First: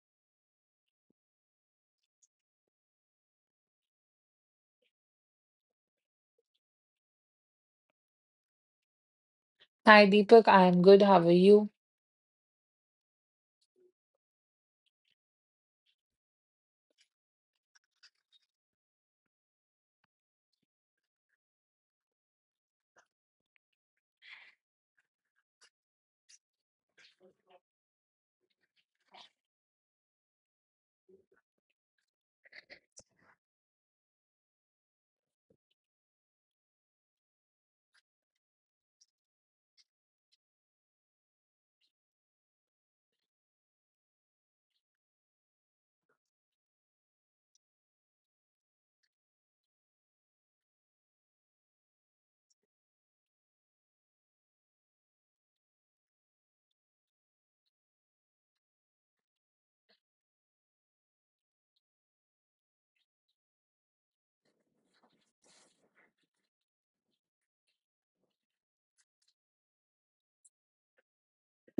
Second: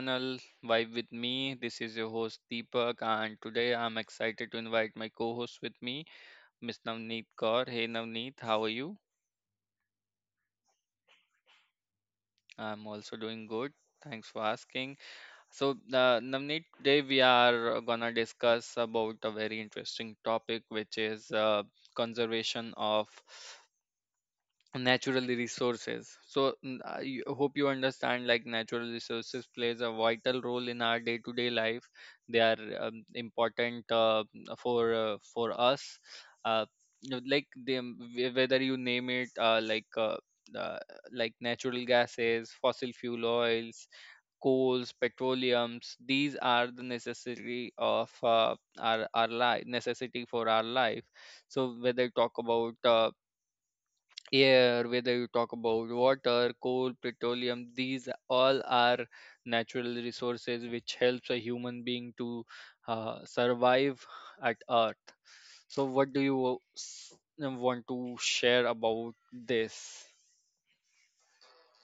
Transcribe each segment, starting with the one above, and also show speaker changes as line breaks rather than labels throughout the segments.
channel Vibe with me. This is your host Deepak, and today I'm excited to invite my co-host with me, Miss Navneet Kaur. Hey Navneet, how are you?
Hi Deepak, I am good. How are you?
I'm also doing good. Thanks for asking. So, Navneet, today we are gonna discuss about a very interesting topic, which is conservation of natural resources. So, I hope you understand, like, natural resources plays a vital role in our day to day life. They are important for for us. uh, like, the, whether you name it, uh, like natural gases, fossil fuel, oils, coals, petroleums, these are the necessary of, our life, necessity for our life. So, whether talk about air, whether you talk about water, coal, petroleum, these all are natural resources which helps a human being to survive at Earth. So, what do you want to share about this?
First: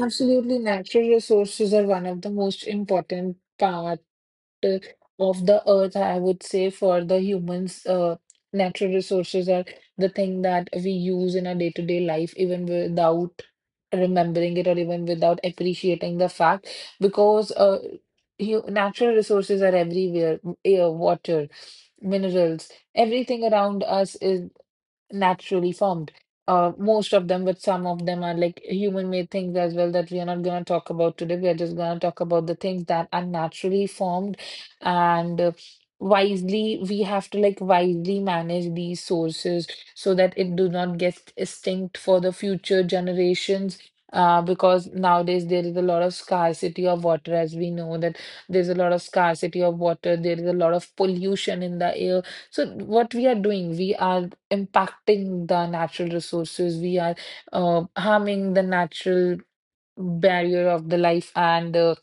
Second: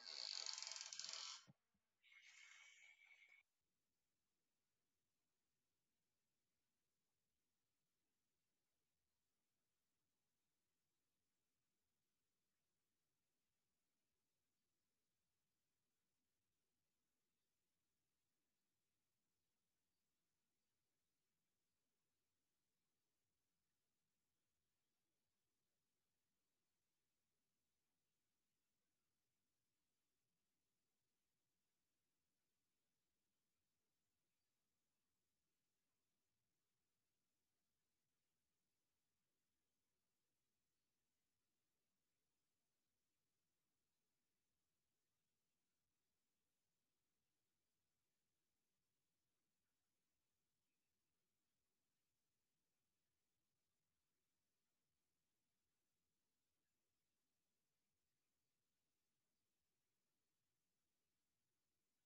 Absolutely, natural resources are one of the most important part uh, of the earth, I would say, for the humans. Natural resources are the thing that we use in our day-to-day life, even without remembering it or even without appreciating the fact, because natural resources are everywhere. Air, water, minerals, everything around us is naturally formed. Most of them, but some of them are like human-made things as well that we are not going to talk about today. We are just going to talk about the things that are naturally formed, and wisely we have to like wisely manage these sources so that it do not get extinct for the future generations. Because nowadays there is a lot of scarcity of water, as we know that there's a lot of scarcity of water. There is a lot of pollution in the air. So what we are doing, we are impacting the natural resources. We are harming the natural barrier of the life and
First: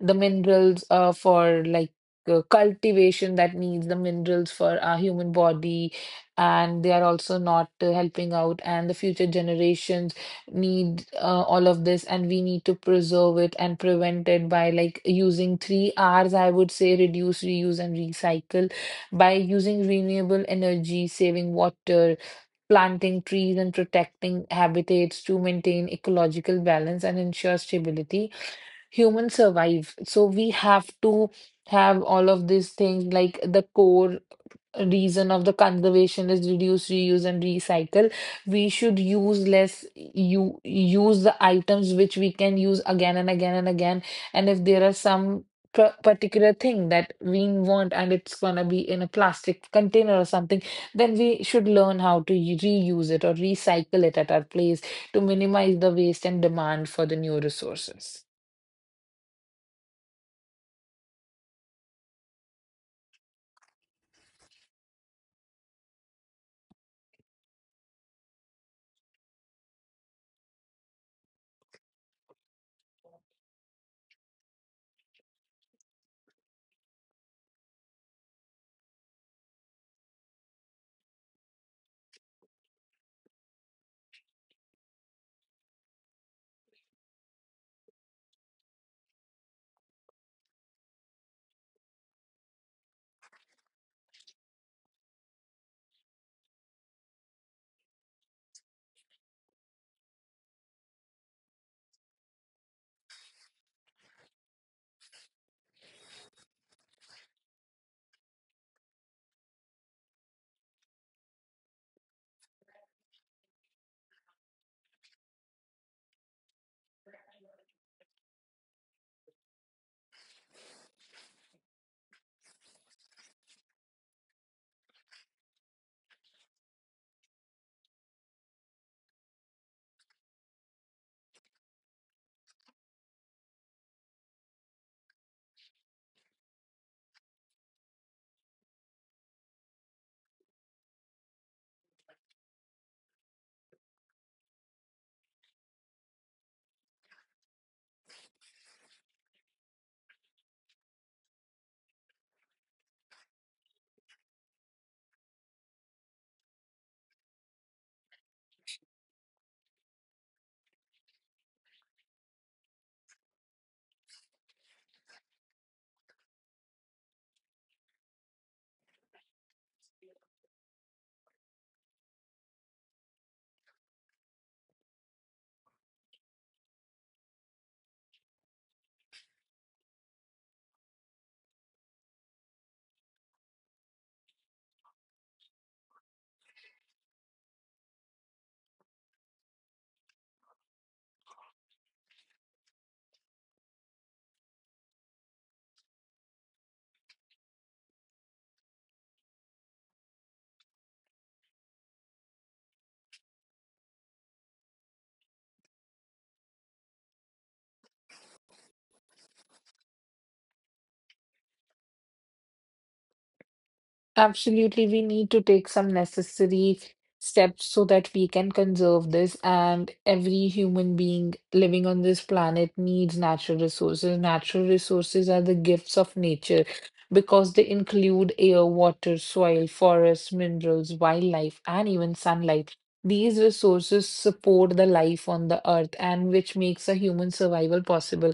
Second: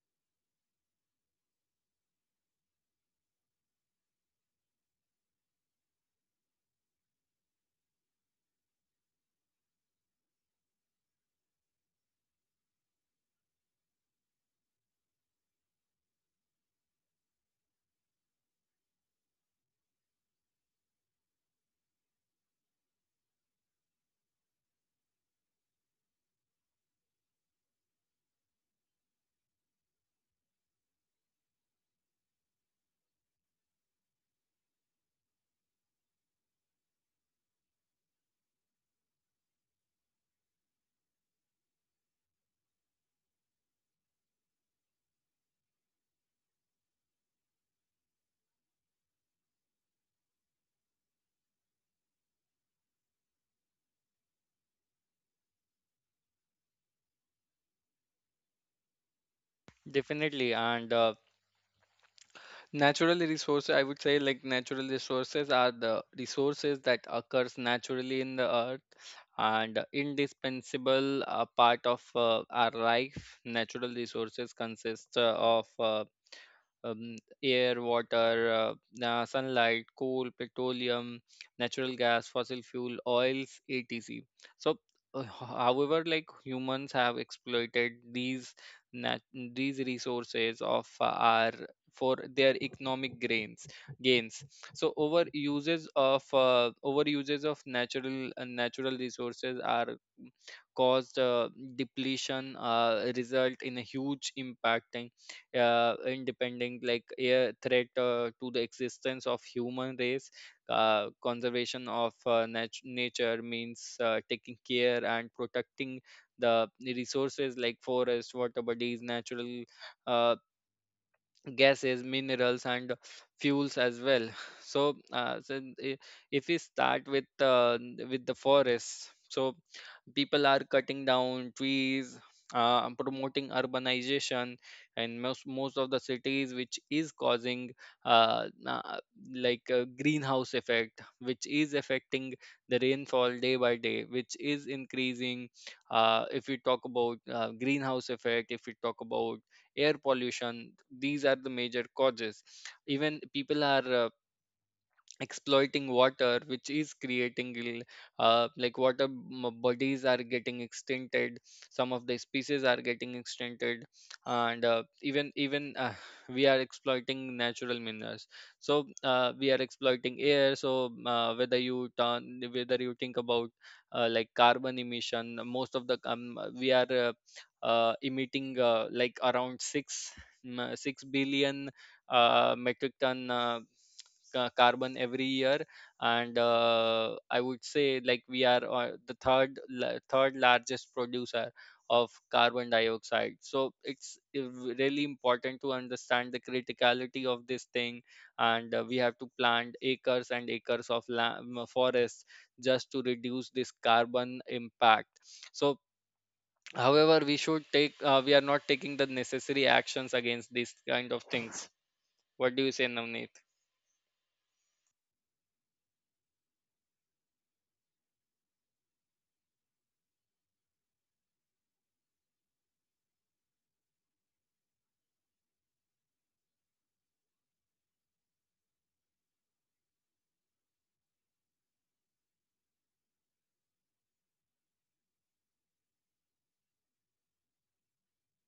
the minerals for like cultivation that needs the minerals for our human body. And they are also not helping out, and the future generations need all of this, and we need to preserve it and prevent it by like using three R's, I would say reduce, reuse, and recycle by using renewable energy, saving water, planting trees and protecting habitats to maintain ecological balance and ensure stability, humans survive. So we have to have all of these things like the core reason of the conservation is reduce, reuse, and recycle. We should use less, you use the items which we can use again and again and again. And if there are some particular thing that we want and it's gonna be in a plastic container or something, then we should learn how to reuse it or recycle it at our place to minimize the waste and demand for the new resources.
Definitely, and natural resources, I would say, like, natural resources are the resources that occurs naturally in the earth and indispensable part of our life. Natural resources consist of um, air, water, sunlight, coal, petroleum, natural gas, fossil fuel, oils, etc. So, however, like, humans have exploited these these resources of, our, for their economic gains. So over uses of, natural, natural resources are caused, depletion, result in a huge impact, independent, like a threat to the existence of human race. Conservation of, nature means taking care and protecting the resources like forest, water bodies, natural, uh, gases, minerals, and fuels as well. So, if we start with, with the forest. So people are cutting down trees, promoting urbanization and most of the cities, which is causing, uh, na- like a greenhouse effect, which is affecting the rainfall day by day, which is increasing. If we talk about, greenhouse effect, if we talk about air pollution, these are the major causes. Even people are, exploiting water, which is creating, like, water, bodies are getting extincted. Some of the species are getting extincted, and, even we are exploiting natural minerals. So, we are exploiting air. So, whether you think about, like, carbon emission. Most of the We are emitting, like, around 6 billion metric ton, carbon every year. And, I would say, like, we are, the third largest producer of carbon dioxide. So it's, really important to understand the criticality of this thing. And, we have to plant acres and acres of, forests, just to reduce this carbon impact. So, however, we should take we are not taking the necessary actions against these kind of things. What do you say, Navneet?
Absolutely, we need to take some necessary steps so that we can conserve this. And every human being living on this planet needs natural resources. Natural resources are the gifts of nature because they include air, water, soil, forests, minerals, wildlife, and even sunlight. These resources support the life on the earth and which makes a human survival possible.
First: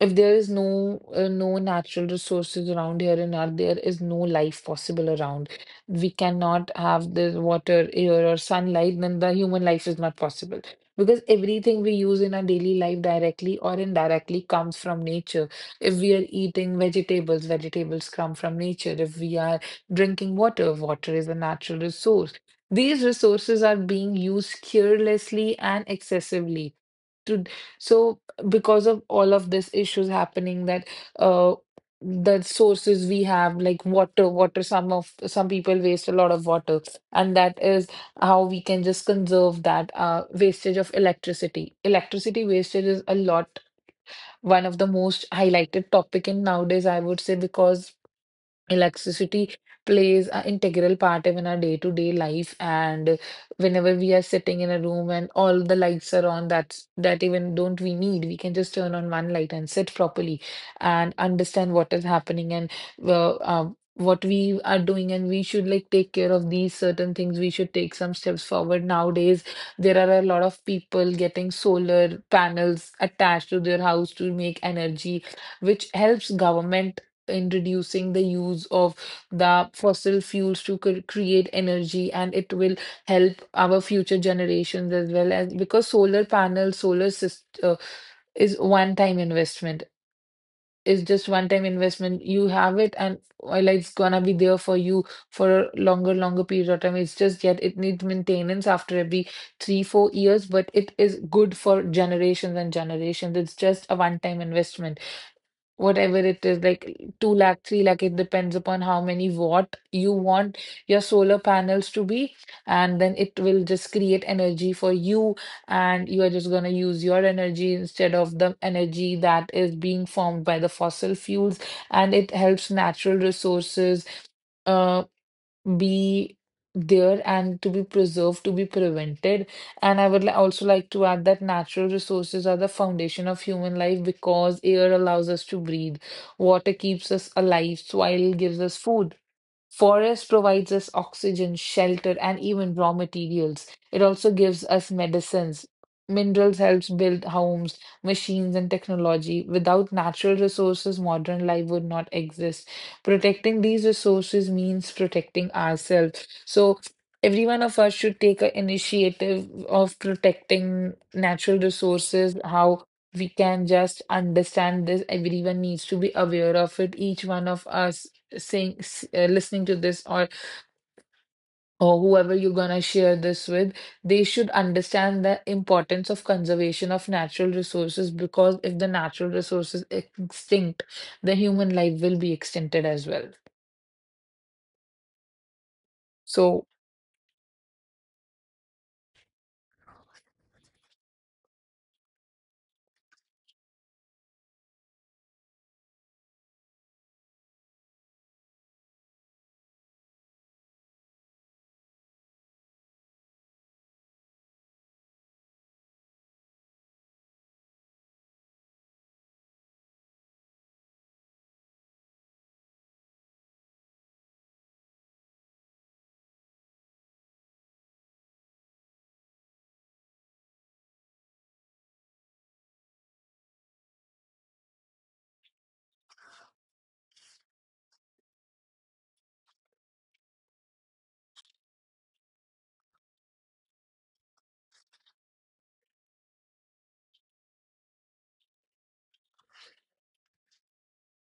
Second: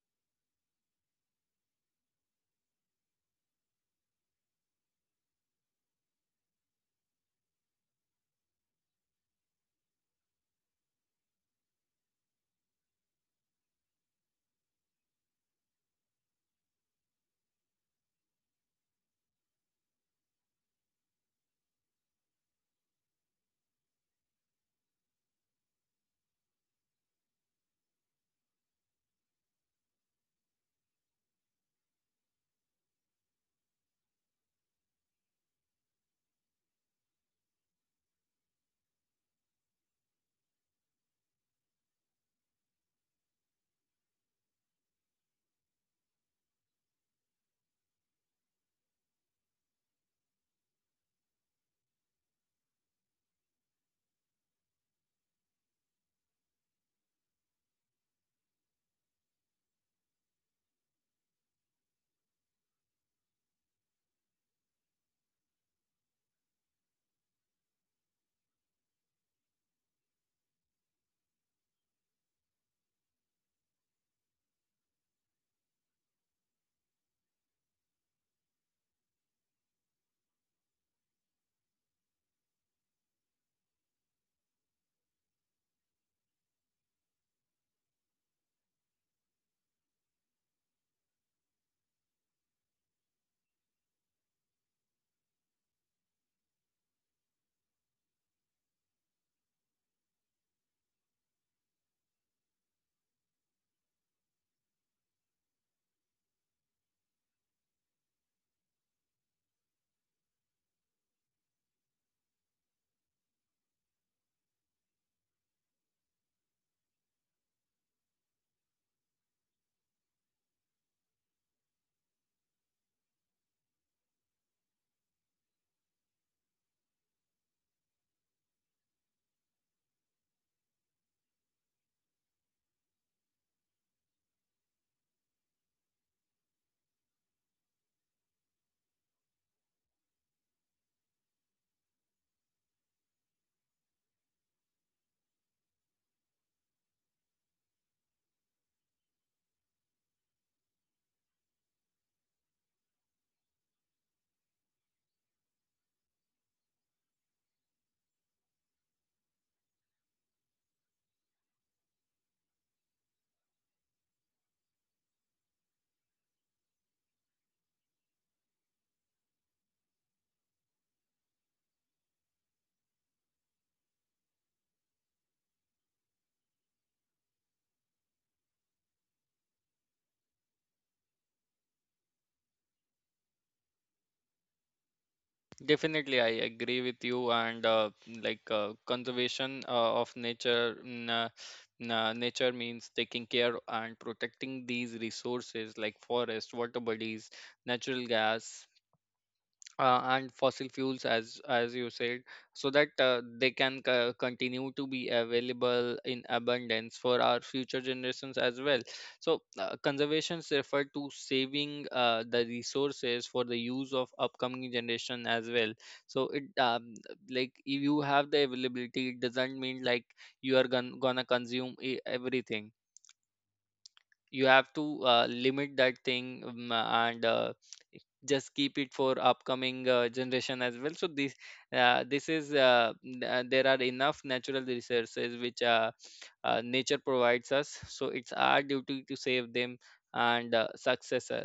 If there is no natural resources around here and out there is no life possible around. We cannot have the water, air, or sunlight, then the human life is not possible. Because everything we use in our daily life directly or indirectly comes from nature. If we are eating vegetables, vegetables come from nature. If we are drinking water, water is a natural resource. These resources are being used carelessly and excessively to so because of all of this issues happening that uh the sources we have like water, some people waste a lot of water, and that is how we can just conserve that wastage of electricity. Electricity wastage is a lot, one of the most highlighted topic in nowadays, I would say, because electricity plays an integral part in our day-to-day life, and whenever we are sitting in a room and all the lights are on, that's that even don't we need? We can just turn on one light and sit properly and understand what is happening and well, what we are doing, and we should like take care of these certain things. We should take some steps forward. Nowadays, there are a lot of people getting solar panels attached to their house to make energy, which helps government in reducing the use of the fossil fuels to create energy, and it will help our future generations as well as because solar panels, solar system is one time investment. It's just one time investment, you have it, and well, it's gonna be there for you for a longer period of time. It's just yet it needs maintenance after every 3-4 years, but it is good for generations and generations. It's just a one time investment, whatever it is, like 2 lakh, 3 lakh, it depends upon how many watt you want your solar panels to be. And then it will just create energy for you, and you are just going to use your energy instead of the energy that is being formed by the fossil fuels. And it helps natural resources uh, be there and to be preserved, to be prevented. And I would also like to add that natural resources are the foundation of human life because air allows us to breathe, water keeps us alive, soil gives us food, forest provides us oxygen, shelter, and even raw materials. It also gives us medicines. Minerals helps build homes, machines, and technology. Without natural resources, modern life would not exist. Protecting these resources means protecting ourselves. So every one of us should take an initiative of protecting natural resources. How we can just understand this? Everyone needs to be aware of it. Each one of us saying listening to this, or whoever you're gonna share this with, they should understand the importance of conservation of natural resources, because if the natural resources extinct, the human life will be extincted as well.
Definitely, I
So.
agree with you. And, like, conservation of nature, nature means taking care and protecting these resources like forest, water bodies, natural gas, and fossil fuels, as you said, so that, they can, continue to be available in abundance for our future generations as well. So, conservations refer to saving the resources for the use of upcoming generation as well. So it, like, if you have the availability, it doesn't mean like you are, gonna consume, everything. You have to, limit that thing, and, just keep it for upcoming, generation as well. So this, there are enough natural resources which, nature provides us. So it's our duty to save them, and, successor,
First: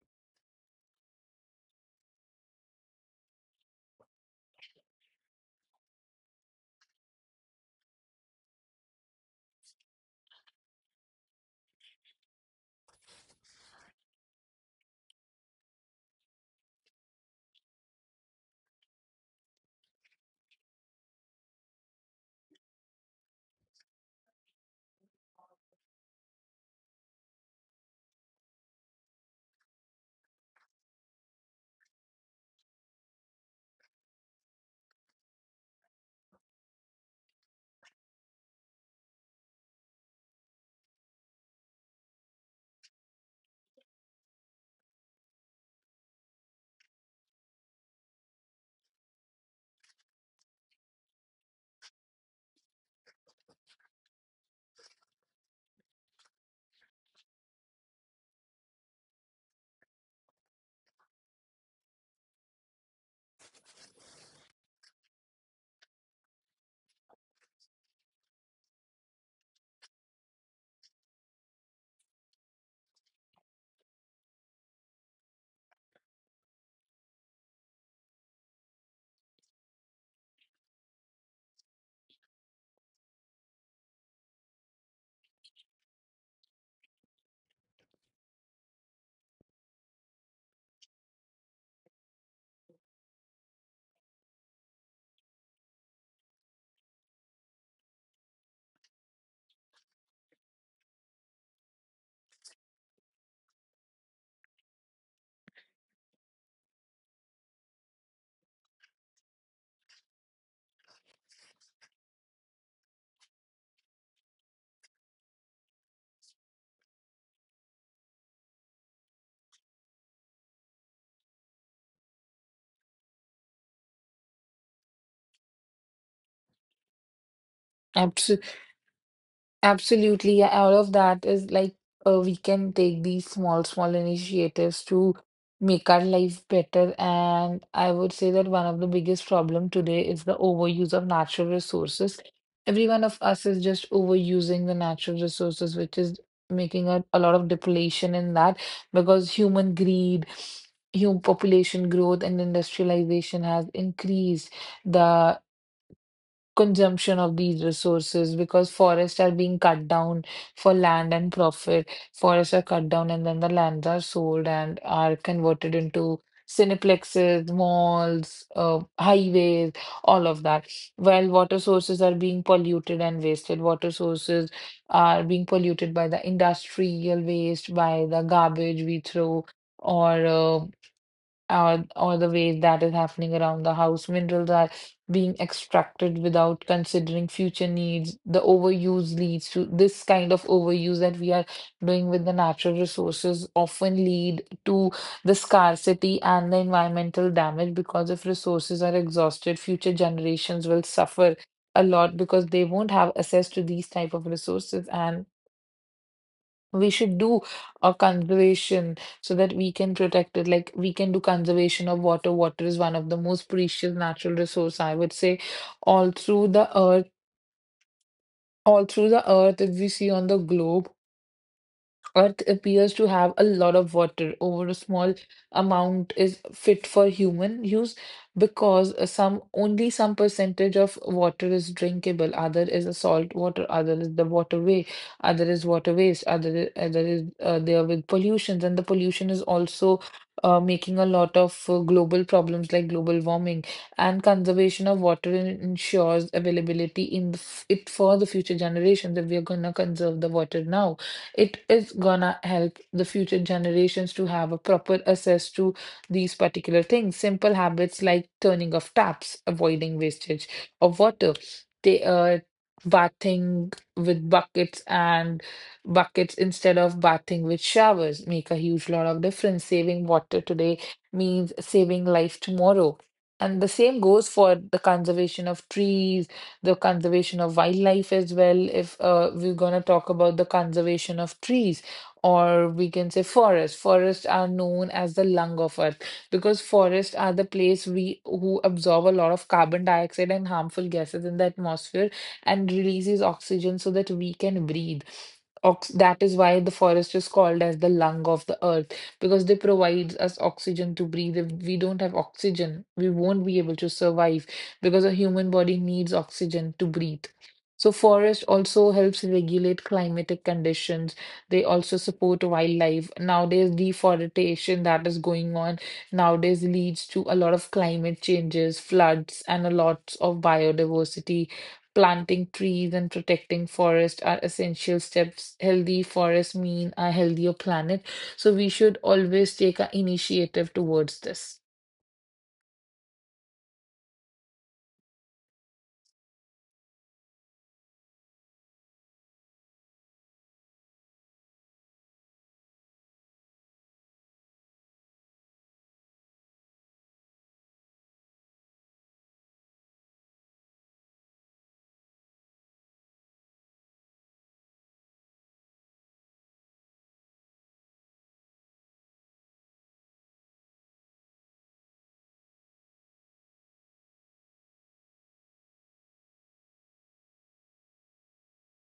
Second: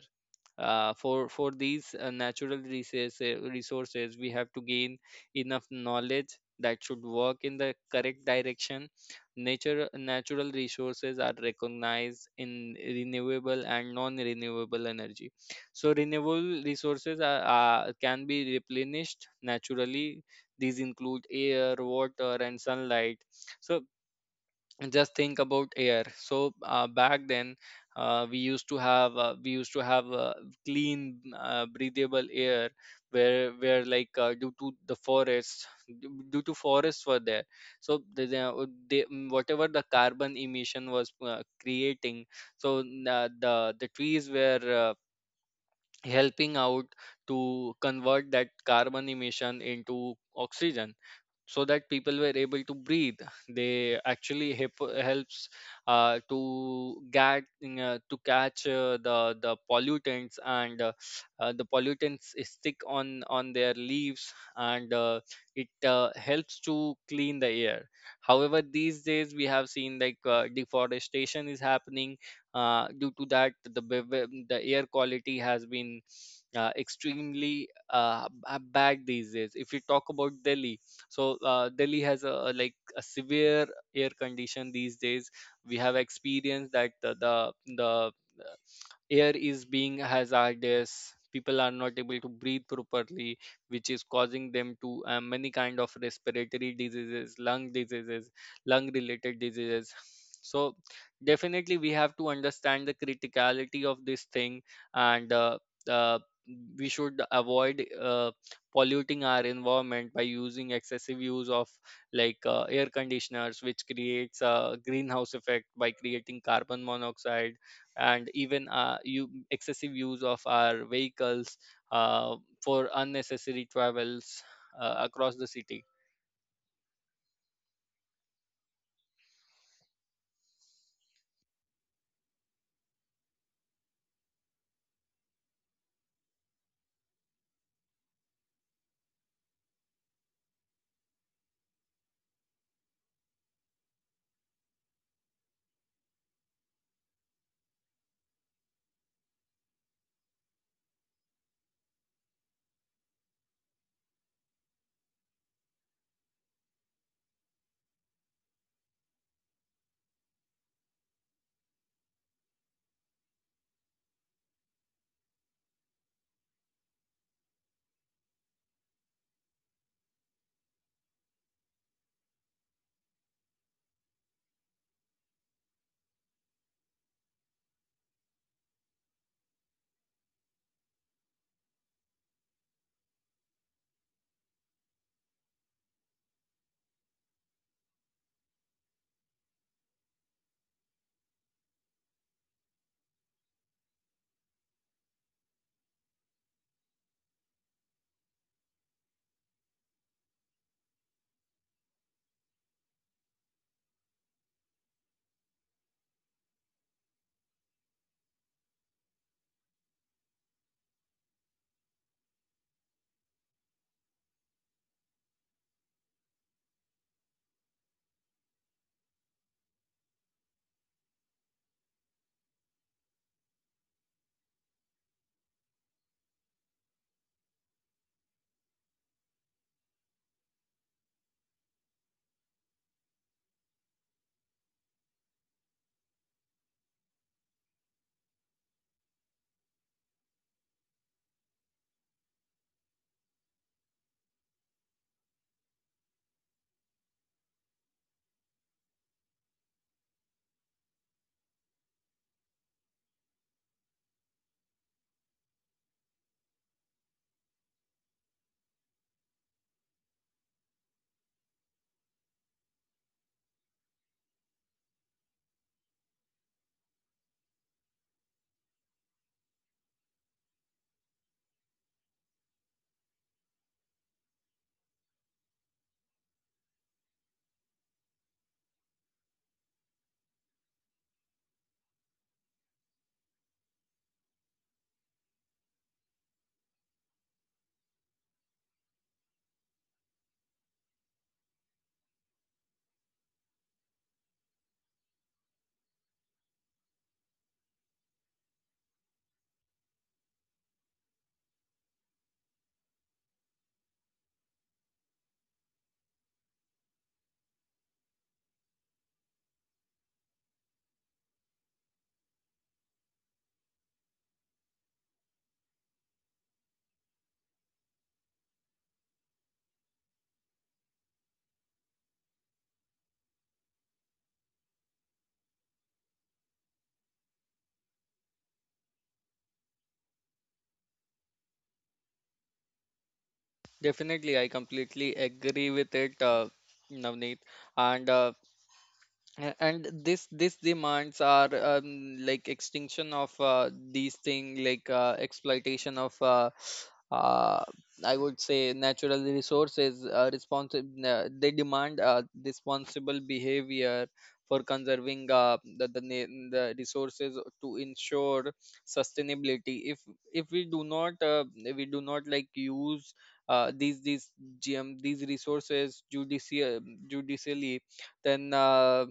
for, these, natural resources, we have to gain enough knowledge that should work in the correct direction. Nature natural resources are recognized in renewable and non renewable energy. So renewable resources can be replenished naturally. These include air, water, and sunlight. So just think about air. So, back then, we used to have, clean, breathable air, where, like, due to the forests, due due to forests were there. So whatever the carbon emission was, creating, so, the trees were helping out to convert that carbon emission into oxygen, so that people were able to breathe. They actually helps, to get, to catch, the pollutants, and, the pollutants is stick on their leaves, and, it, helps to clean the air. However, these days we have seen, like, deforestation is happening, due to that, the air quality has been, extremely, bad these days. If we talk about Delhi, so, Delhi has a severe air condition these days. We have experienced that the, the air is being hazardous. People are not able to breathe properly, which is causing them to, many kind of respiratory diseases, lung related diseases. So definitely we have to understand the criticality of this thing, and, uh, we should avoid, polluting our environment by using excessive use of, like, air conditioners, which creates a greenhouse effect by creating carbon monoxide, and even, you excessive use of our vehicles, uh, for unnecessary travels, across the city.
Absolutely. Absolutely, yeah, all of that is like, we can take these small, small initiatives to make our life better. And I would say that one of the biggest problem today is the overuse of natural resources. Every one of us is just overusing the natural resources, which is making a lot of depletion in that, because human greed, human population growth, and industrialization has increased the consumption of these resources, because forests are being cut down for land and profit. Forests are cut down and then the lands are sold and are converted into cineplexes, malls, highways, all of that. While water sources are being polluted and wasted, water sources are being polluted by the industrial waste, by the garbage we throw. Or uh, or the way that is happening around the house. Minerals are being extracted without considering future needs. The overuse leads to this kind of overuse that we are doing with the natural resources often lead to the scarcity and the environmental damage, because if resources are exhausted, future generations will suffer a lot, because they won't have access to these type of resources, and we should do a conservation so that we can protect it. Like, we can do conservation of water. Water is one of the most precious natural resource, I would say, all through the earth, all through the earth, if we see on the globe. Earth appears to have a lot of water. Over a small amount is fit for human use, because some only some percentage of water is drinkable. Other is a salt water. Other is the waterway. Other is water waste. Other other is there with pollutions, and the pollution is also making a lot of global problems like global warming, and conservation of water ensures availability in the f it for the future generations. If we are gonna conserve the water now, it is gonna help the future generations to have a proper access to these particular things. Simple habits like turning off taps, avoiding wastage of water, they bathing with buckets and buckets instead of bathing with showers make a huge lot of difference. Saving water today means saving life tomorrow. And the same goes for the conservation of trees, the conservation of wildlife as well. If we're going to talk about the conservation of trees, or we can say forests. Forests are known as the lung of Earth because forests are the place we who absorb a lot of carbon dioxide and harmful gases in the atmosphere and releases oxygen so that we can breathe. Ox That is why the forest is called as the lung of the earth, because they provides us oxygen to breathe. If we don't have oxygen, we won't be able to survive, because a human body needs oxygen to breathe. So forest also helps regulate climatic conditions. They also support wildlife. Nowadays, deforestation that is going on nowadays leads to a lot of climate changes, floods, and a lot of biodiversity. Planting trees and protecting forest are essential steps. Healthy forests mean a healthier planet. So we should always take an initiative towards this.
Definitely, I completely agree with it, Navneet. And, this demands are, like, extinction of, these thing, like, exploitation of, uh, I would say, natural resources, responsible, they demand, responsible behavior for conserving, the resources to ensure sustainability. If we do not, use, these GM these resources, judicially, then, uh,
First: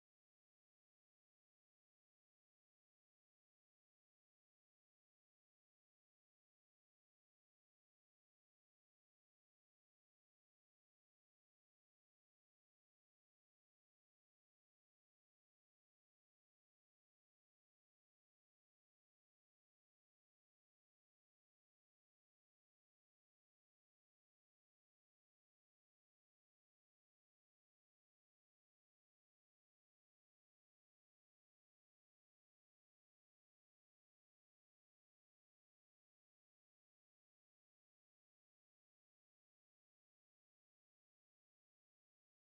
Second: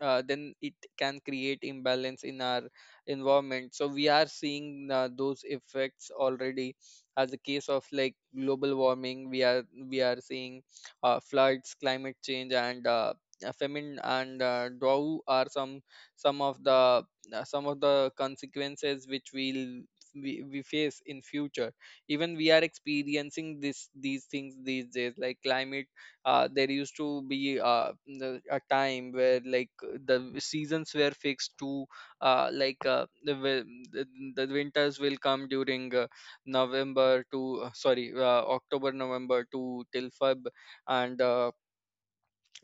uh, then it can create imbalance in our environment. So we are seeing, those effects already, as a case of, like, global warming. We are seeing, floods, climate change, and, famine, and, drought, are some, some of the some of the consequences which we face in future. Even we are experiencing this these things these days, like, climate there used to be, a time where, like, the seasons were fixed to, like, the, wi- the the winters will come during, November to, sorry, October, November to till Feb, and,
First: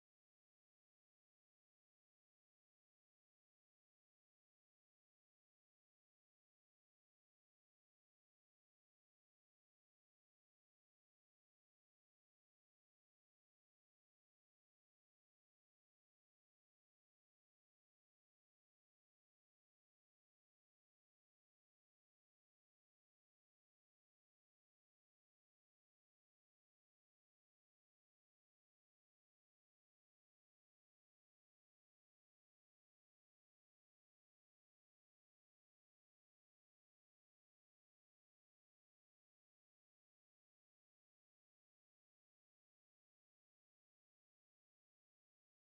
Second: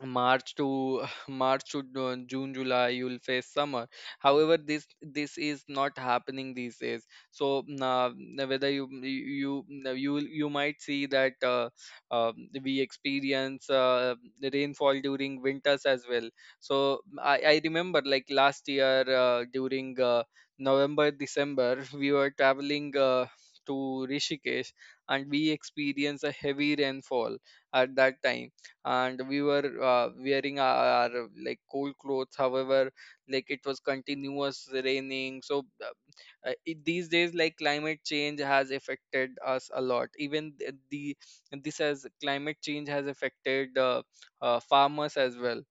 March to March to, June, July, you'll face summer. However, this is not happening these days. So, whether you might see that, uh, we experience, the rainfall during winters as well. So I remember, like, last year, during, November December, we were traveling, to Rishikesh, and we experienced a heavy rainfall at that time, and we were, wearing our, like, cold clothes. However, like, it was continuous raining. So, these days, like, climate change has affected us a lot. Even, th- the this has climate change has affected, farmers as well.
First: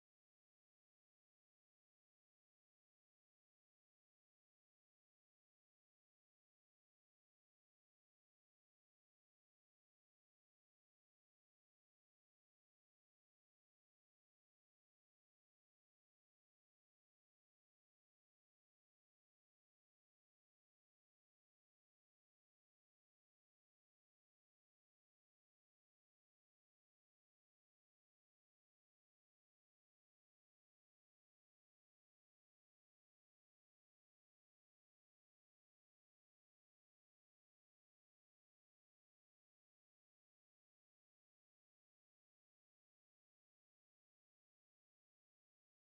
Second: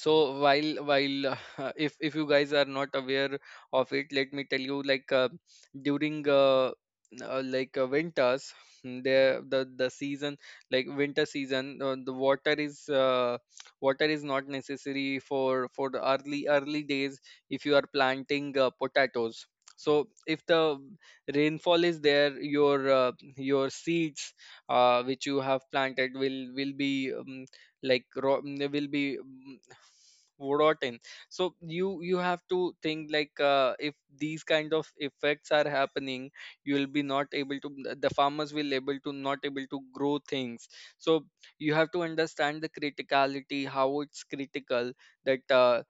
So while if you guys are not aware of it, let me tell you, like, during, like, winters, the season, like winter season, the water is not necessary for the early days. If you are planting, potatoes, so if the rainfall is there, your seeds, which you have planted will be like ro- will be mm, rotten. So you have to think, like, if these kind of effects are happening, you will be not able to the farmers will able to not able to grow things. So you have to understand the criticality, how it's critical that,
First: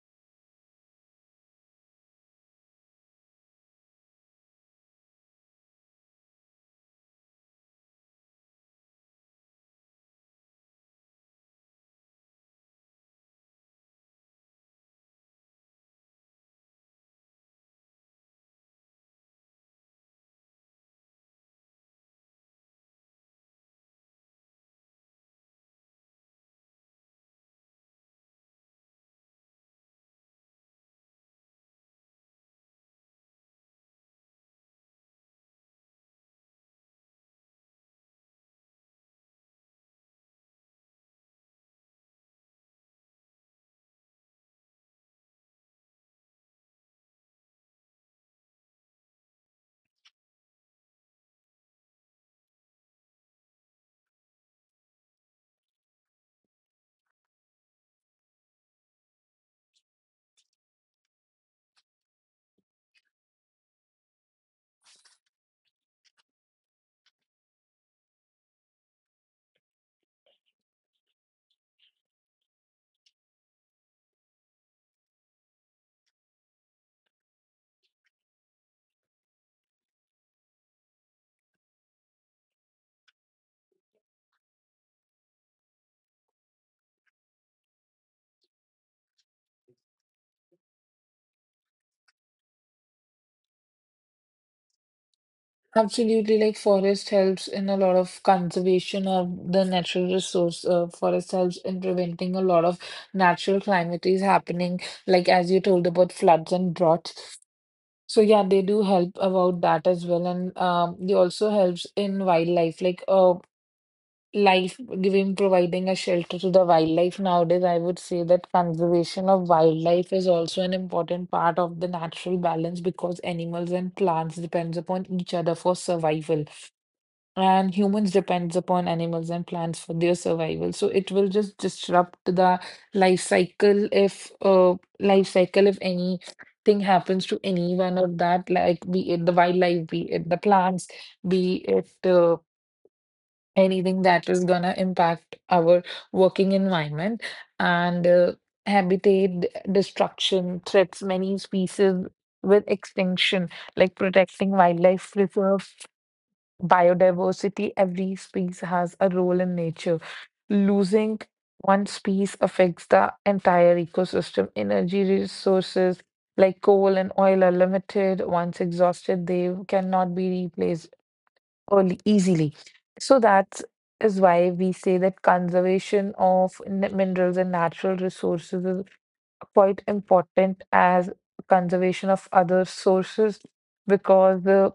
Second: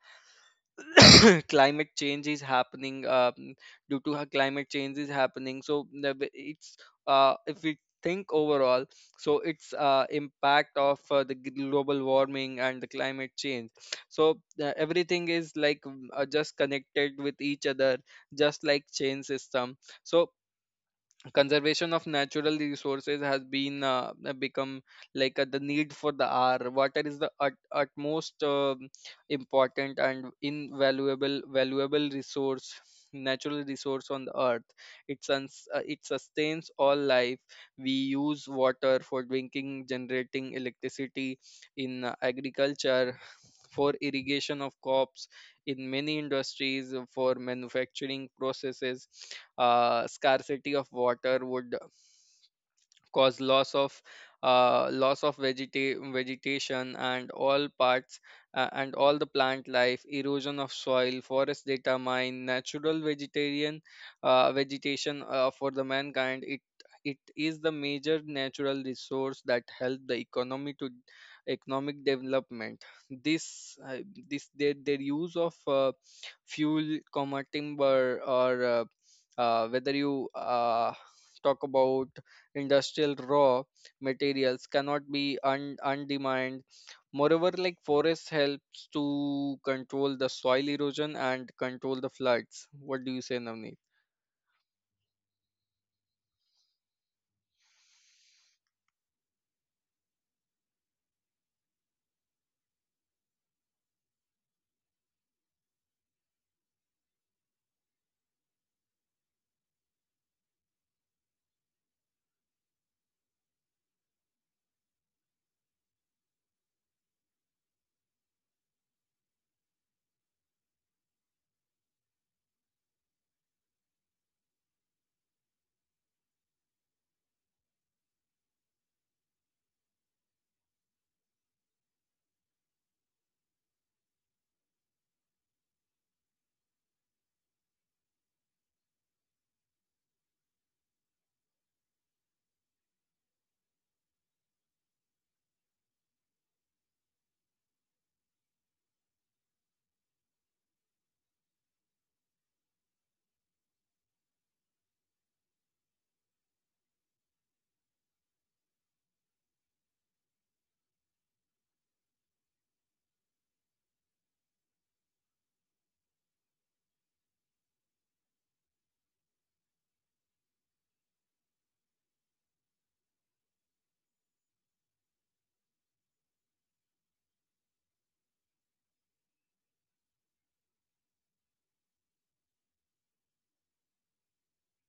climate change is happening, due to, how climate change is happening. So the b- it's if we think overall, so it's, impact of, the global warming and the climate change. So, everything is, like, just connected with each other, just like chain system. So conservation of natural resources has, been become, like, the need for the hour. Water is the, utmost, important and invaluable, valuable resource natural resource on the earth. It sustains all life. We use water for drinking, generating electricity, in, agriculture, for irrigation of crops, in many industries, for manufacturing processes. Scarcity of water would cause loss of, vegetation and all parts, and all the plant life, erosion of soil, forest data, mine natural vegetarian vegetation for the mankind it is the major natural resource that help the economy to economic development. This uh, this their, their use of fuel comma timber or whether you talk about industrial raw materials cannot be undemanded. Moreover, like forest helps to control the soil erosion and control the floods. What do you say, Navneet?
Absolutely, like forest helps in a lot of conservation of the natural resource. Forest helps in preventing a lot of natural calamities happening, like as you told about floods and droughts. So yeah, they do help about that as well, and they also helps in wildlife, like life giving, providing a shelter to the wildlife. Nowadays, I would say that conservation of wildlife is also an important part of the natural balance because animals and plants depends upon each other for survival, and humans depends upon animals and plants for their survival, so it will just disrupt the life cycle if uh life cycle if anything happens to any one of that, like be it the wildlife, be it the plants, be it anything that is gonna impact our working environment, and habitat destruction threats many species with extinction, like protecting wildlife reserves, biodiversity, every species has a role in nature. Losing one species affects the entire ecosystem. Energy resources like coal and oil are limited. Once exhausted, they cannot be replaced easily. So that is why we say that conservation of minerals and natural resources is quite important as conservation of other sources because the.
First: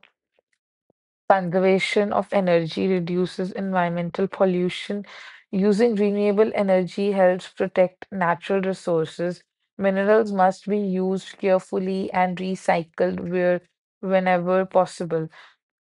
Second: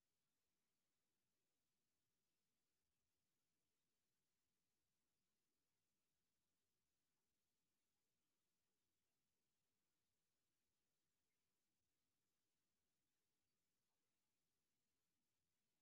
Conservation of energy reduces environmental pollution. Using renewable energy helps protect natural resources. Minerals must be used carefully and recycled where whenever possible.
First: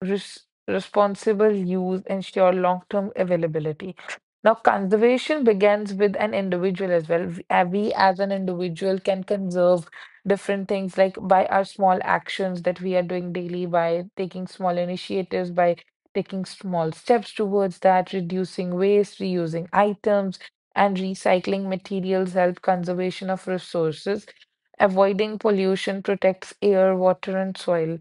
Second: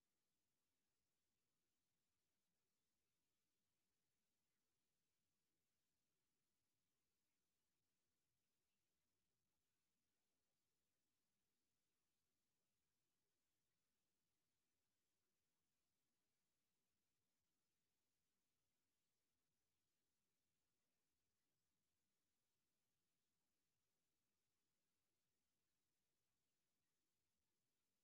res Responsible use ensure long-term availability. Now, conservation begins with an individual as well. We as an individual can conserve different things, like by our small actions that we are doing daily, by taking small initiatives, by taking small steps towards that, reducing waste, reusing items, and recycling materials help conservation of resources. Avoiding pollution protects air, water, and soil.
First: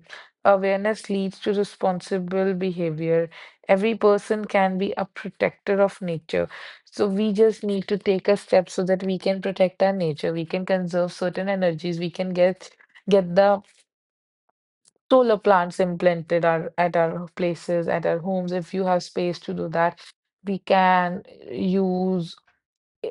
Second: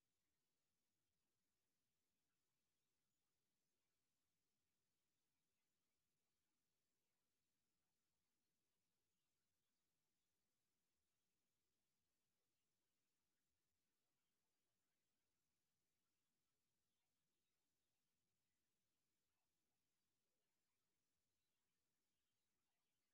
Awareness leads to responsible behavior. Every person can be a protector of nature. So we just need to take a step so that we can protect our nature. We can conserve certain energies. We can get the solar plants implanted at our places, at our homes. If you have space to do that, we can use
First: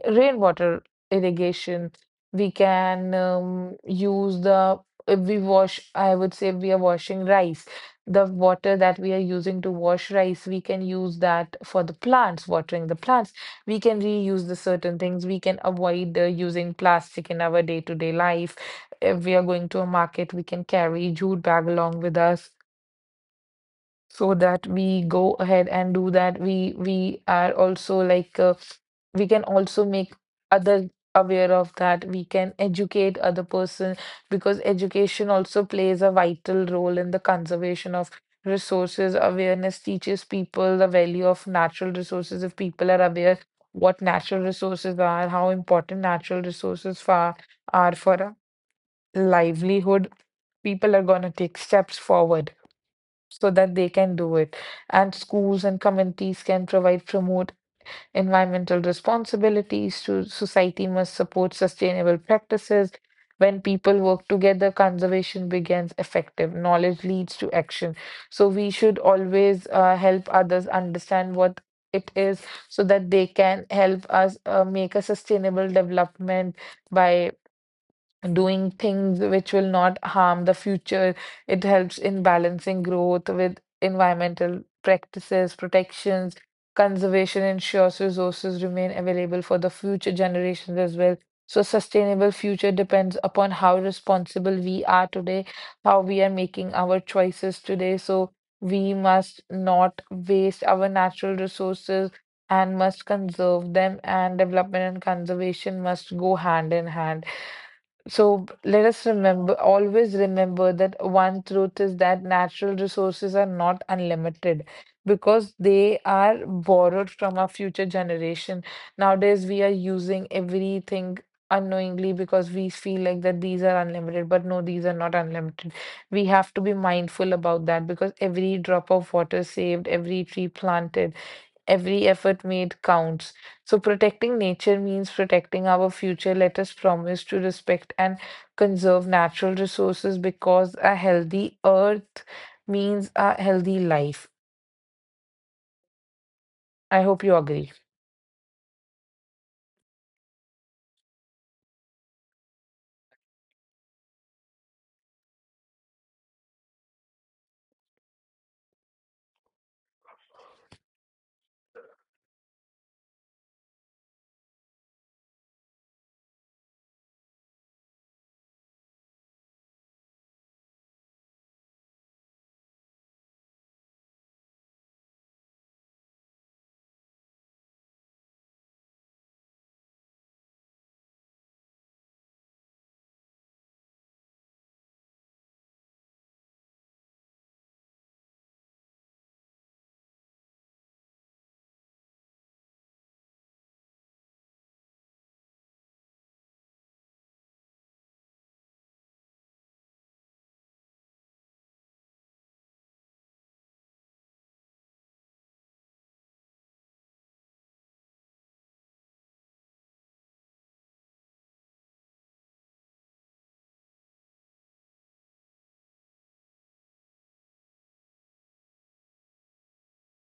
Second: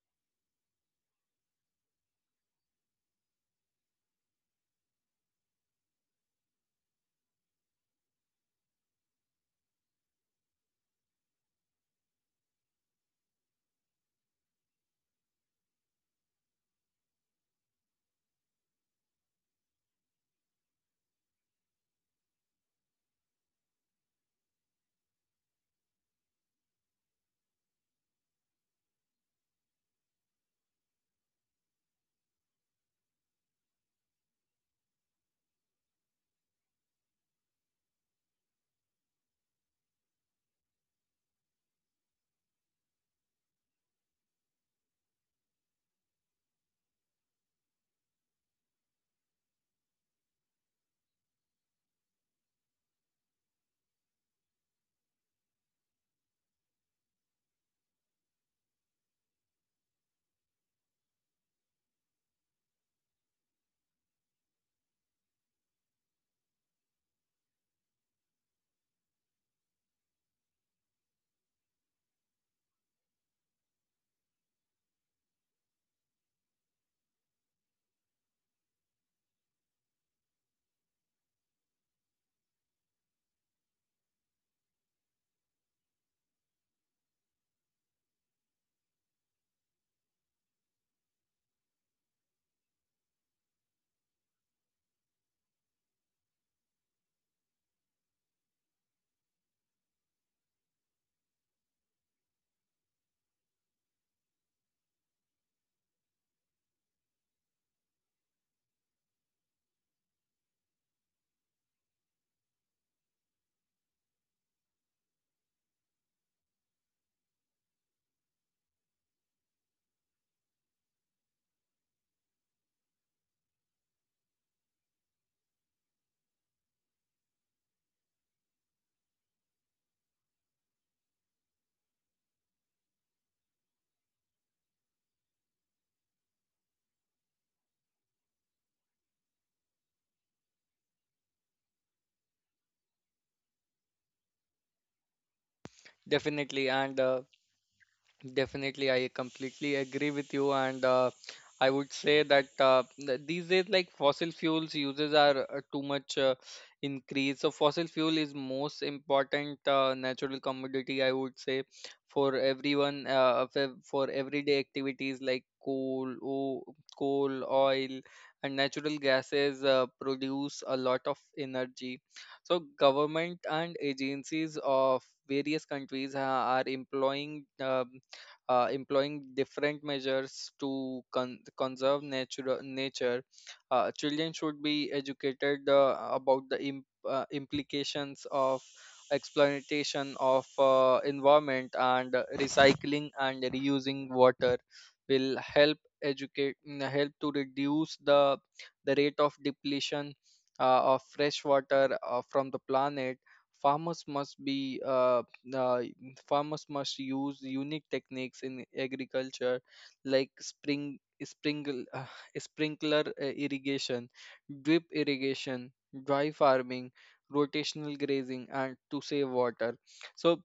rainwater irrigation. We can use the, if we wash, I would say we are washing rice. The water that we are using to wash rice, we can use that for the plants, watering the plants. We can reuse the certain things. We can avoid using plastic in our day-to-day life. If we are going to a market, we can carry jute bag along with us so that we go ahead and do that. We are also we can also make other aware of that. We can educate other person because education also plays a vital role in the conservation of resources. Awareness teaches people the value of natural resources. If people are aware what natural resources are, how important natural resources are for a livelihood, people are going to take steps forward so that they can do it. And schools and communities can provide promote environmental responsibilities to society, must support sustainable practices. When people work together, conservation begins effective. Knowledge leads to action. So we should always help others understand what it is so that they can help us make a sustainable development by doing things which will not harm the future. It helps in balancing growth with environmental practices, protections. Conservation ensures resources remain available for the future generations as well. So sustainable future depends upon how responsible we are today, how we are making our choices today. So we must not waste our natural resources and must conserve them, and development and conservation must go hand in hand. So let us remember, always remember that one truth is that natural resources are not unlimited because they are borrowed from our future generation. Nowadays, we are using everything unknowingly because we feel like that these are unlimited, but no, these are not unlimited. We have to be mindful about that because every drop of water saved, every tree planted, every effort made counts. So, protecting nature means protecting our future. Let us promise to respect and conserve natural resources because a healthy earth means a healthy life.
Definitely, and
I hope you agree.
definitely, I completely agree with you, and I would say that these days, like fossil fuels uses are too much increased. So fossil fuel is most important natural commodity, I would say, for everyone of for everyday activities like coal, oil, and natural gases produce a lot of energy. So government and agencies of various countries are employing different measures to conserve nature. Children should be educated about the implications of exploitation of environment, and recycling and reusing water will help to reduce the rate of depletion of fresh water from the planet. Farmers must uh, use unique techniques in agriculture, like spring sprinkle sprinkler irrigation, drip irrigation, dry farming, rotational grazing, and to save water. So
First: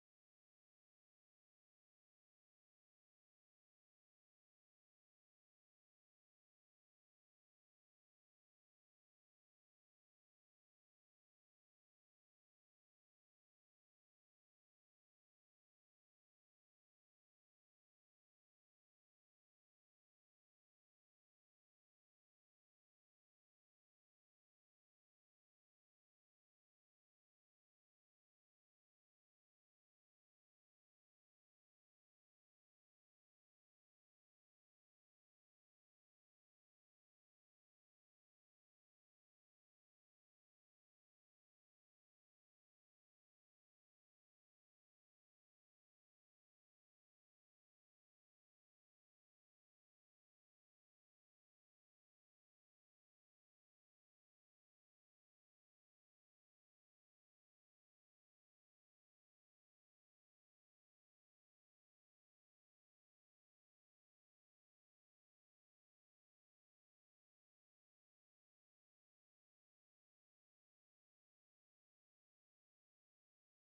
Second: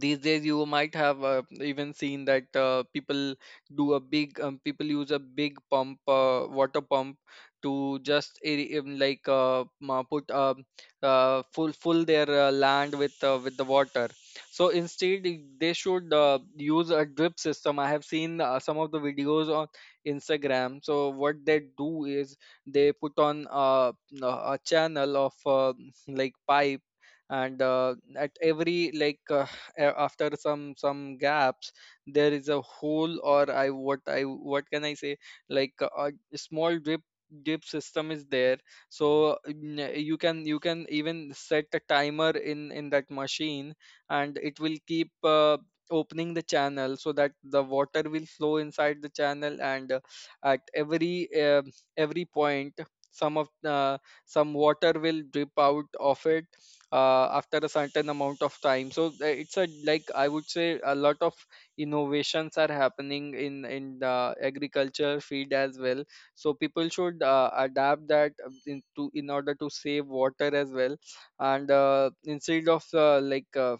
these days you might have even seen that people use a big pump water pump to just aer- like ma- put full full their land with the water. So instead, they should use a drip system. I have seen some of the videos on Instagram. So what they do is they put on a a channel of like pipe, and at every after some gaps, there is a hole, or I what can I say, like a small drip system is there. So you can, you can even set a timer in that machine, and it will keep opening the channel so that the water will flow inside the channel, and at every point some of some water will drip out of it after a certain amount of time. So it's a, like I would say, a lot of innovations are happening in the agriculture field as well. So people should adapt that in order to save water as well, and instead of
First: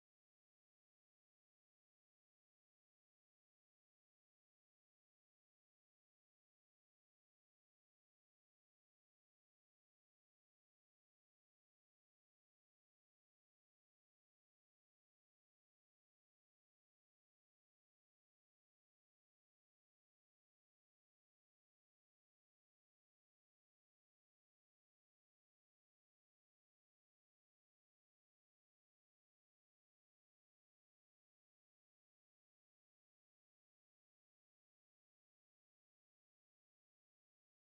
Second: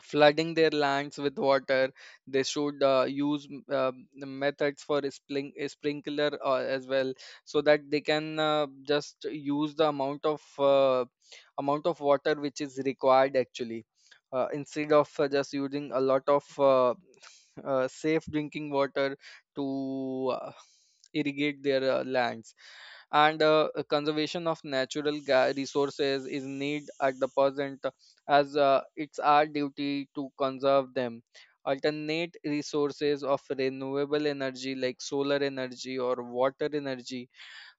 flooding their lands with water. They should use the methods for sprinkler as well, so that they can just use the amount of water which is required actually, instead of just using a lot of safe drinking water to irrigate their lands. And conservation of natural resources is need at the present, as it's our duty to conserve them. Alternate resources of renewable energy like solar energy or water energy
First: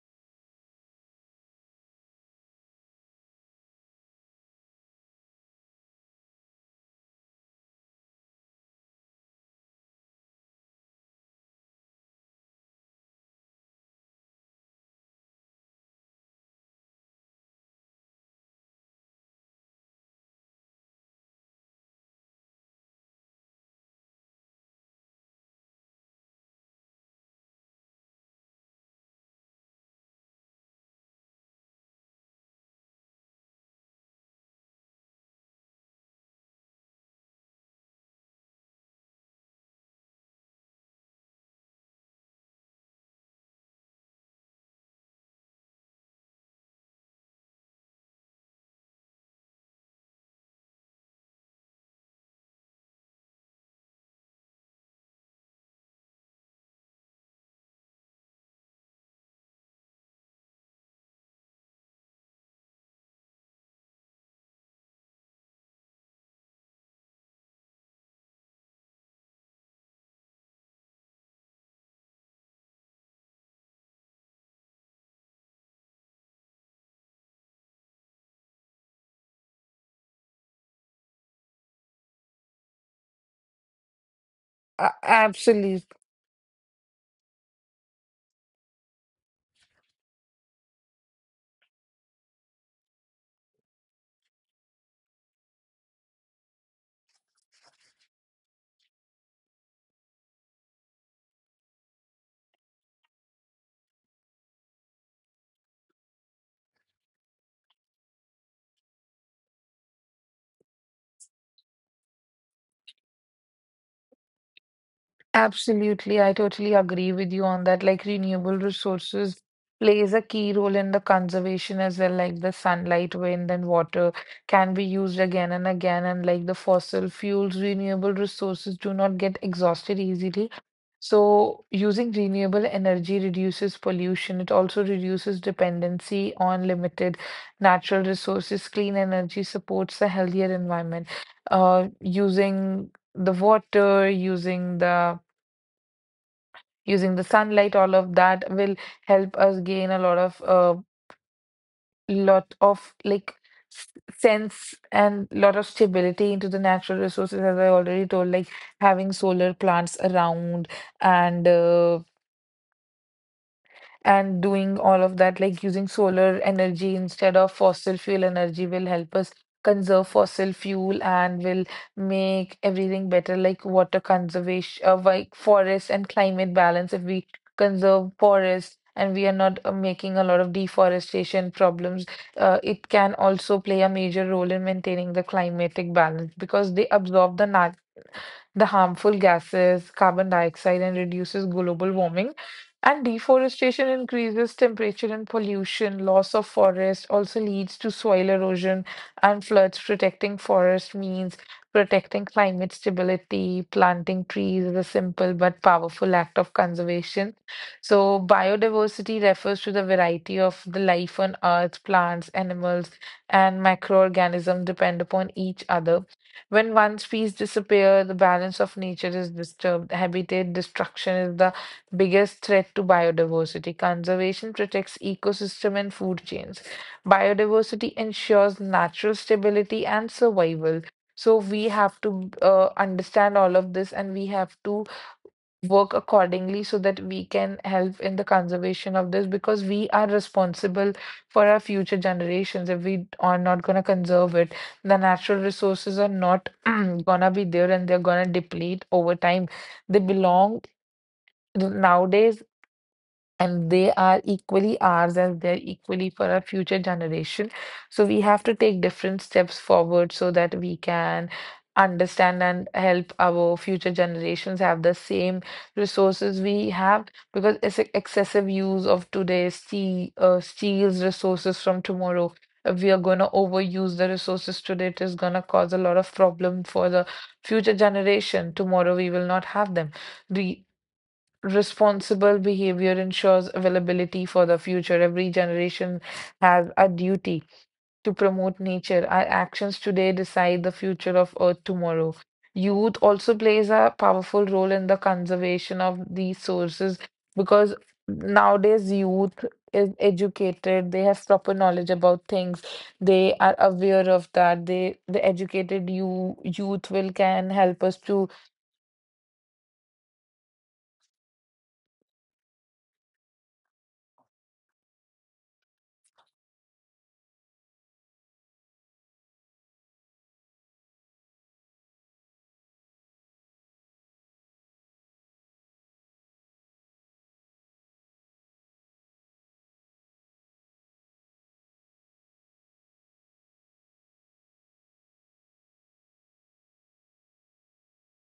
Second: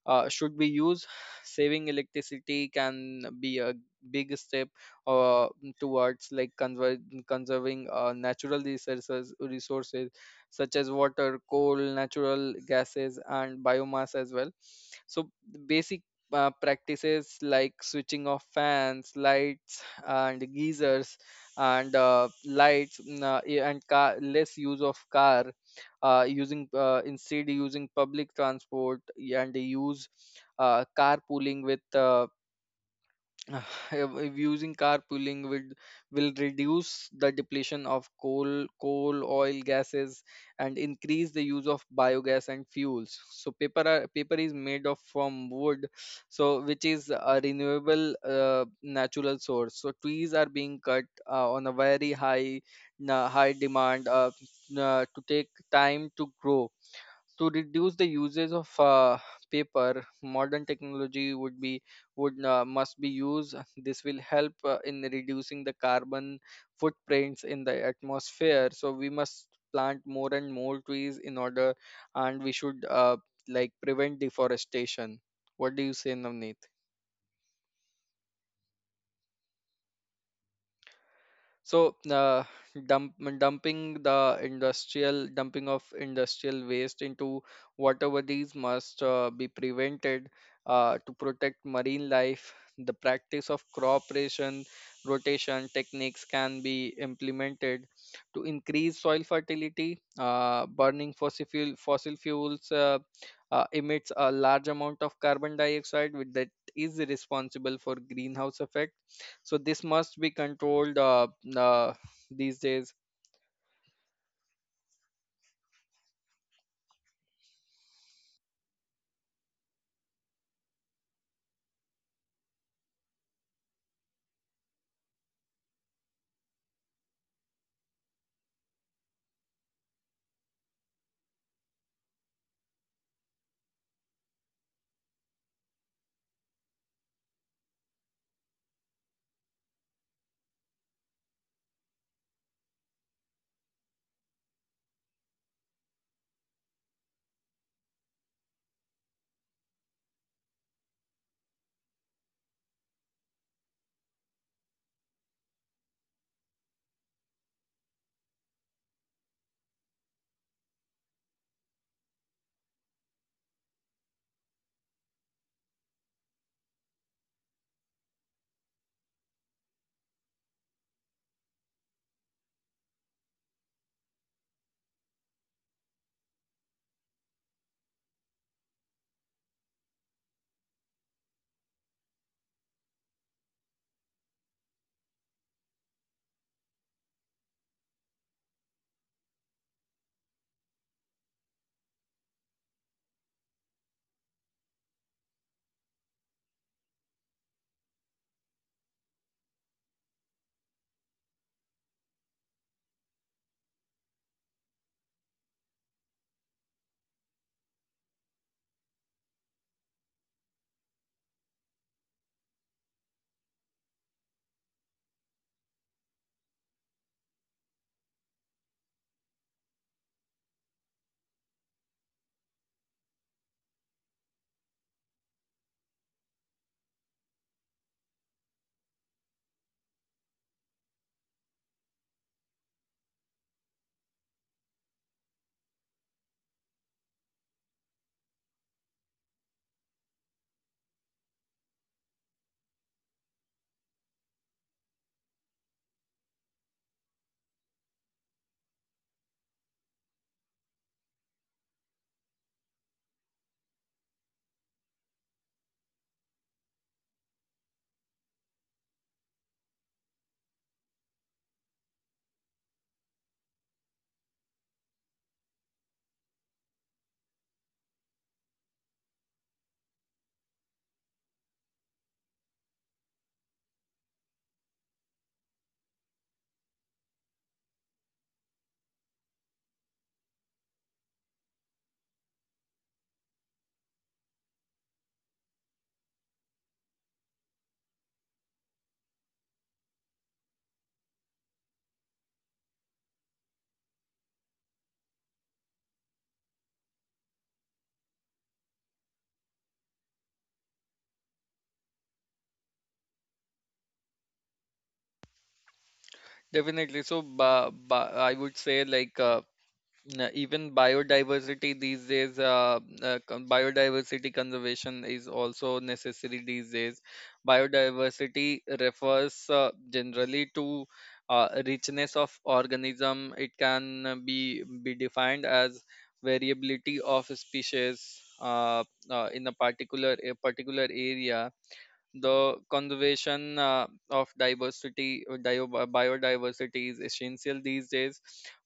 should be used. Saving electricity can be a big step uh, towards like conserving natural resources such as water, coal, natural gases, and biomass as well. So basic practices like switching off fans, lights, and geysers, and yeah, less use of car, using instead using public transport and they use carpooling with if using carpooling will reduce the depletion of coal, oil, gases, and increase the use of biogas and fuels. So paper is made of from wood, so which is a renewable natural source. So trees are being cut on a very high demand. To take time to grow, to reduce the uses of paper, modern technology would be would must be used. This will help in reducing the carbon footprints in the atmosphere. So we must plant more and more trees in order, and we should like prevent deforestation. What do you say, Navneet? So,
Uh,
dumping of
absolutely
industrial waste into water bodies must be prevented to protect marine life. The practice of crop ration rotation techniques can be implemented to increase soil fertility. Burning fossil fuels emits a large amount of carbon dioxide, which that is responsible for greenhouse effect. So this must be controlled. Uh, these days,
Absolutely, I totally agree with you on that. Like renewable resources plays a key role in the conservation as well, like the sunlight, wind, and water can be used again and again, and like the fossil fuels, renewable resources do not get exhausted easily. So using renewable energy reduces pollution. It also reduces dependency on limited natural resources. Clean energy supports a healthier environment. Using the water, using the sunlight, all of that will help us gain a lot of like sense and lot of stability into the natural resources, as I already told, like having solar plants around and and doing all of that, like using solar energy instead of fossil fuel energy, will help us conserve fossil fuel and will make everything better, like water conservation, like forest and climate balance. If we conserve forests and we are not making a lot of deforestation problems, it can also play a major role in maintaining the climatic balance because they absorb the harmful gases, carbon dioxide, and reduces global warming. And deforestation increases temperature and pollution. Loss of forest also leads to soil erosion and floods. Protecting forest means protecting climate stability. Planting trees is a simple but powerful act of conservation. So, biodiversity refers to the variety of the life on earth. Plants, animals, and microorganisms depend upon each other. When one species disappears, the balance of nature is disturbed. Habitat destruction is the biggest threat to biodiversity. Conservation protects ecosystem and food chains. Biodiversity ensures natural stability and survival. So we have to understand all of this, and we have to work accordingly so that we can help in the conservation of this because we are responsible for our future generations. If we are not going to conserve it, the natural resources are not going to be there and they're going to deplete over time. They belong nowadays, and they are equally ours as they're equally for our future generation. So we have to take different steps forward so that we can understand and help our future generations have the same resources we have, because excessive use of today steals resources from tomorrow. If we are going to overuse the resources today, it is going to cause a lot of problem for the future generation. Tomorrow we will not have them. Responsible behavior ensures availability for the future. Every generation has a duty to promote nature. Our actions today decide the future of Earth tomorrow. Youth also plays a powerful role in the conservation of these sources because nowadays youth is educated, they have proper knowledge about things, they are aware of that. The educated
definitely, so
youth will can help
I
us
would
to.
say like even biodiversity these days, biodiversity conservation is also necessary these days. Biodiversity refers generally to richness of organism. It can be defined as variability of species uh, in a particular area. The conservation of biodiversity is essential these days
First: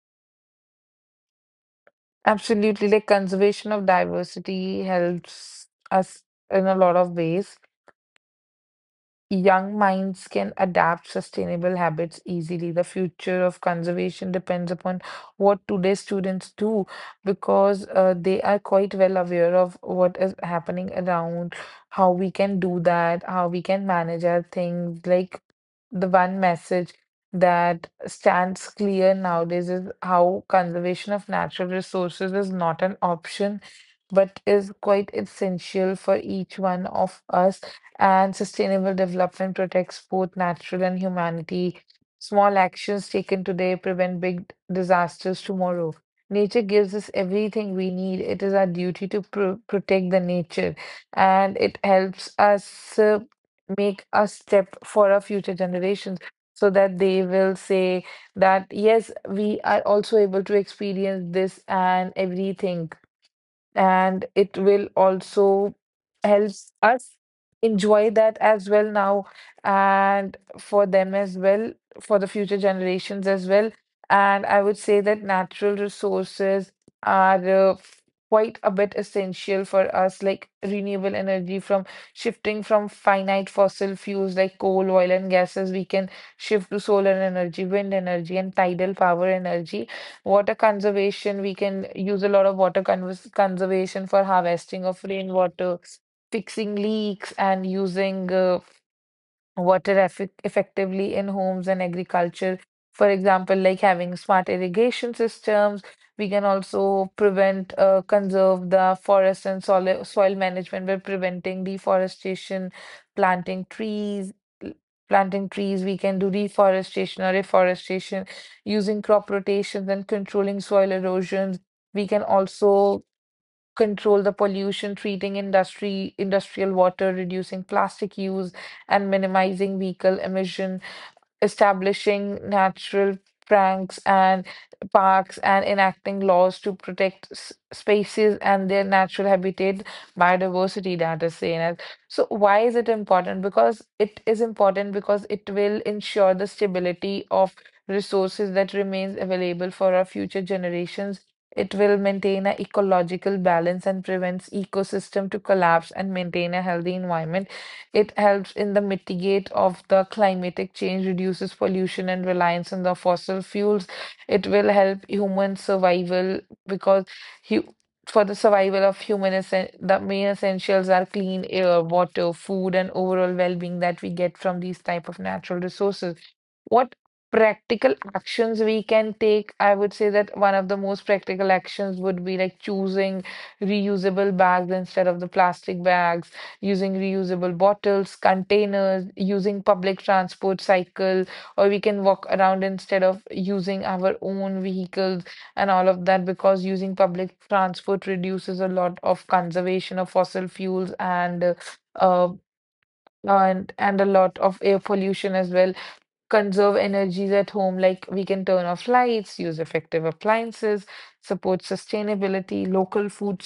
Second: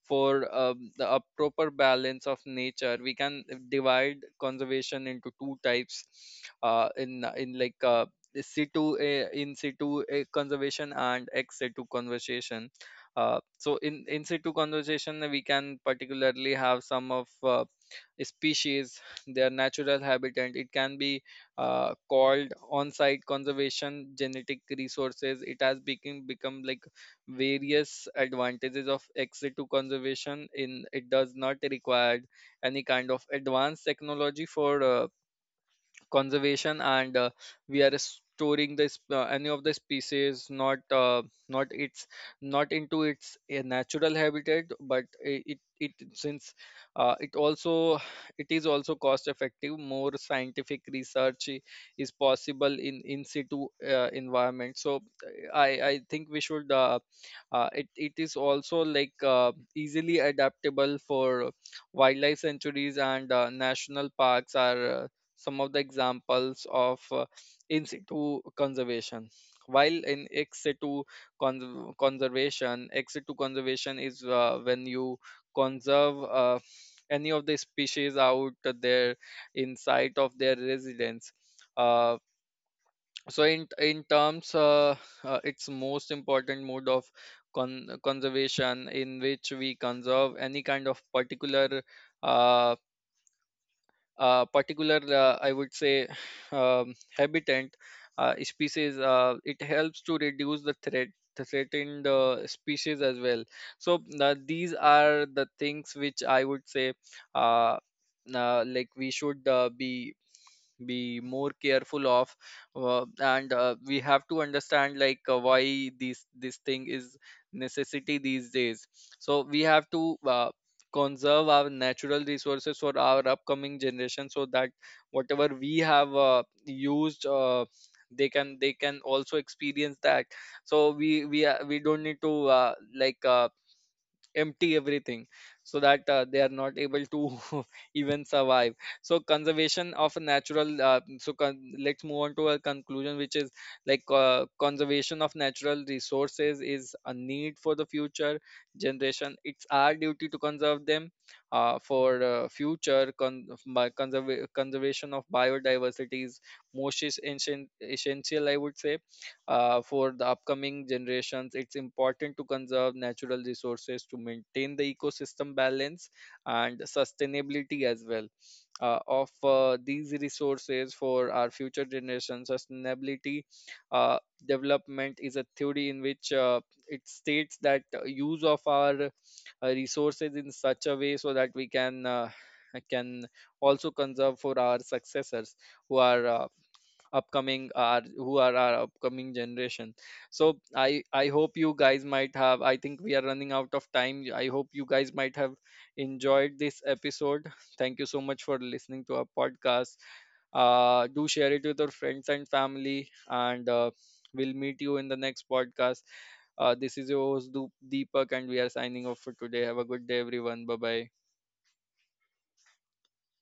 for a proper balance of
Absolutely,
nature.
like
We can
conservation of
divide
diversity
conservation into two
helps
types.
us in a
Uh,
lot of
in
ways.
in like uh, in
Young
situ
minds can
conservation
adapt
and ex
sustainable
situ
habits
conservation.
easily. The future of
So in
conservation
situ
depends upon
conservation, we
what
can
today's students
particularly have
do
some of
because they are quite
species
well
their
aware of
natural
what is
habitat. It
happening
can be
around, how we
called
can do that,
on-site
how we can
conservation
manage our
genetic
things. Like
resources. It has
the
become
one
become like
message that
various
stands
advantages of
clear
exit to
nowadays is how
conservation. In, it
conservation of
does not
natural
require
resources is not
any
an
kind of
option,
advanced
but
technology
is
for
quite essential for each
conservation,
one
and
of us,
we are
and
restoring
sustainable
this any
development
of the
protects both
species,
natural and
not
humanity.
its
Small
not into
actions
its
taken today
natural
prevent big
habitat, but
disasters tomorrow.
it since
Nature gives us
it
everything we
also,
need. It
it
is our
is also
duty to
cost effective.
protect
More
the nature,
scientific research
and it
is
helps
possible
us uh,
in situ
make a step
environment. So
for our future
I
generations
think we
so
should
that they will
it
say
it is
that
also
yes,
like
we are also
easily
able to
adaptable
experience
for
this and
wildlife
everything,
sanctuaries, and national
and
parks
it will
are some of
also
the
help
examples of
us
in
enjoy that
situ
as well now
conservation. While in
and
ex
for
situ
them as well, for the future
conservation, ex
generations
situ
as well.
conservation is
And I would
when
say
you
that natural
conserve
resources
any of
are
the
uh,
species out
quite a bit
there
essential
in
for
sight
us.
of
Like
their
renewable
residence.
energy from
Uh,
shifting from
so
finite fossil
in
fuels like
terms,
coal, oil, and gases,
its
we can
most important
shift to
mode
solar
of
energy, wind energy, and
conservation
tidal
in
power
which we
energy.
conserve
Water
any kind of
conservation, we
particular
can use a lot of
uh,
water convers conservation for harvesting of
particular, I would
rainwater,
say,
fixing leaks, and
habitat
using uh,
species. It
water
helps to reduce the
effectively in homes and
threatened
agriculture.
species
For
as well.
example, like
So
having smart
these
irrigation
are the
systems,
things which
we can
I would say
also prevent,
uh,
conserve
like
the
we
forest
should
and
uh, be
soil management by
be more
preventing
careful of,
deforestation,
and
planting
we have
trees.
to
l-
understand like uh,
Planting trees,
why
we can
this
do
this thing is
reforestation or
necessity
reforestation,
these days.
using crop
So we
rotations
have
and
to
controlling soil
conserve
erosions.
our
We can
natural resources for
also
our upcoming
control
generation,
the
so that
pollution, treating
whatever we
industry
have
industrial water,
used,
reducing
uh,
plastic
they
use,
can they can
and
also
minimizing
experience
vehicle
that.
emission,
So we don't need to
establishing natural pranks and
empty everything
parks, and
so that
enacting
they are
laws to
not able
protect
to even
spaces and
survive.
their
So
natural habitat,
conservation of a natural
biodiversity that is saying as.
let's move
So
on to
why
a
is it
conclusion, which
important?
is
Because
like,
it is important
conservation
because
of
it will
natural
ensure the
resources is a
stability of
need for the future
resources that remains
generation. It's
available for
our
our
duty to
future
conserve them
generations. It will
for
maintain an
future
ecological
con-
balance
by
and prevents
conserva- conservation of
ecosystem to collapse and
biodiversity is
maintain a healthy environment. It
essential,
helps
I
in
would
the
say,
mitigate of the
for the
climatic
upcoming
change, reduces
generations. It's
pollution and
important to
reliance on the
conserve
fossil
natural
fuels.
resources to
It will
maintain the
help human
ecosystem balance
survival
and
because hu-
sustainability as
for
well,
the survival of
of
human, the
these
main essentials
resources
are
for
clean
our
air,
future
water,
generations.
food, and overall
Sustainability
well-being that we
uh,
get from these type of
development is a
natural
theory in
resources.
which
What
it states that
practical
use
actions
of
we
our
can take, I would say that
resources
one
in
of the
such a
most
way so
practical
that we
actions
can
would be like choosing
can also
reusable
conserve for
bags
our
instead of the
successors
plastic
who
bags,
are
using reusable
upcoming are
bottles,
who are our
containers,
upcoming
using
generation.
public
So
transport
i
cycle,
i hope
or
you
we can
guys
walk
might
around
have, I
instead
think we
of
are running out
using
of
our
time, I
own
hope you guys
vehicles
might have
and all of that,
enjoyed
because
this
using public
episode. Thank
transport
you so much
reduces
for
a lot
listening to
of
our
conservation
podcast.
of fossil fuels
Do share it with your
uh,
friends and family, and
and a lot
we'll
of air
meet you in the
pollution
next
as well.
podcast.
Conserve
This is your
energies at
host,
home, like we
Deepak,
can
and we
turn
are
off
signing off for
lights, use
today. Have a
effective
good day, everyone. Bye
appliances,
bye.
support sustainability, local food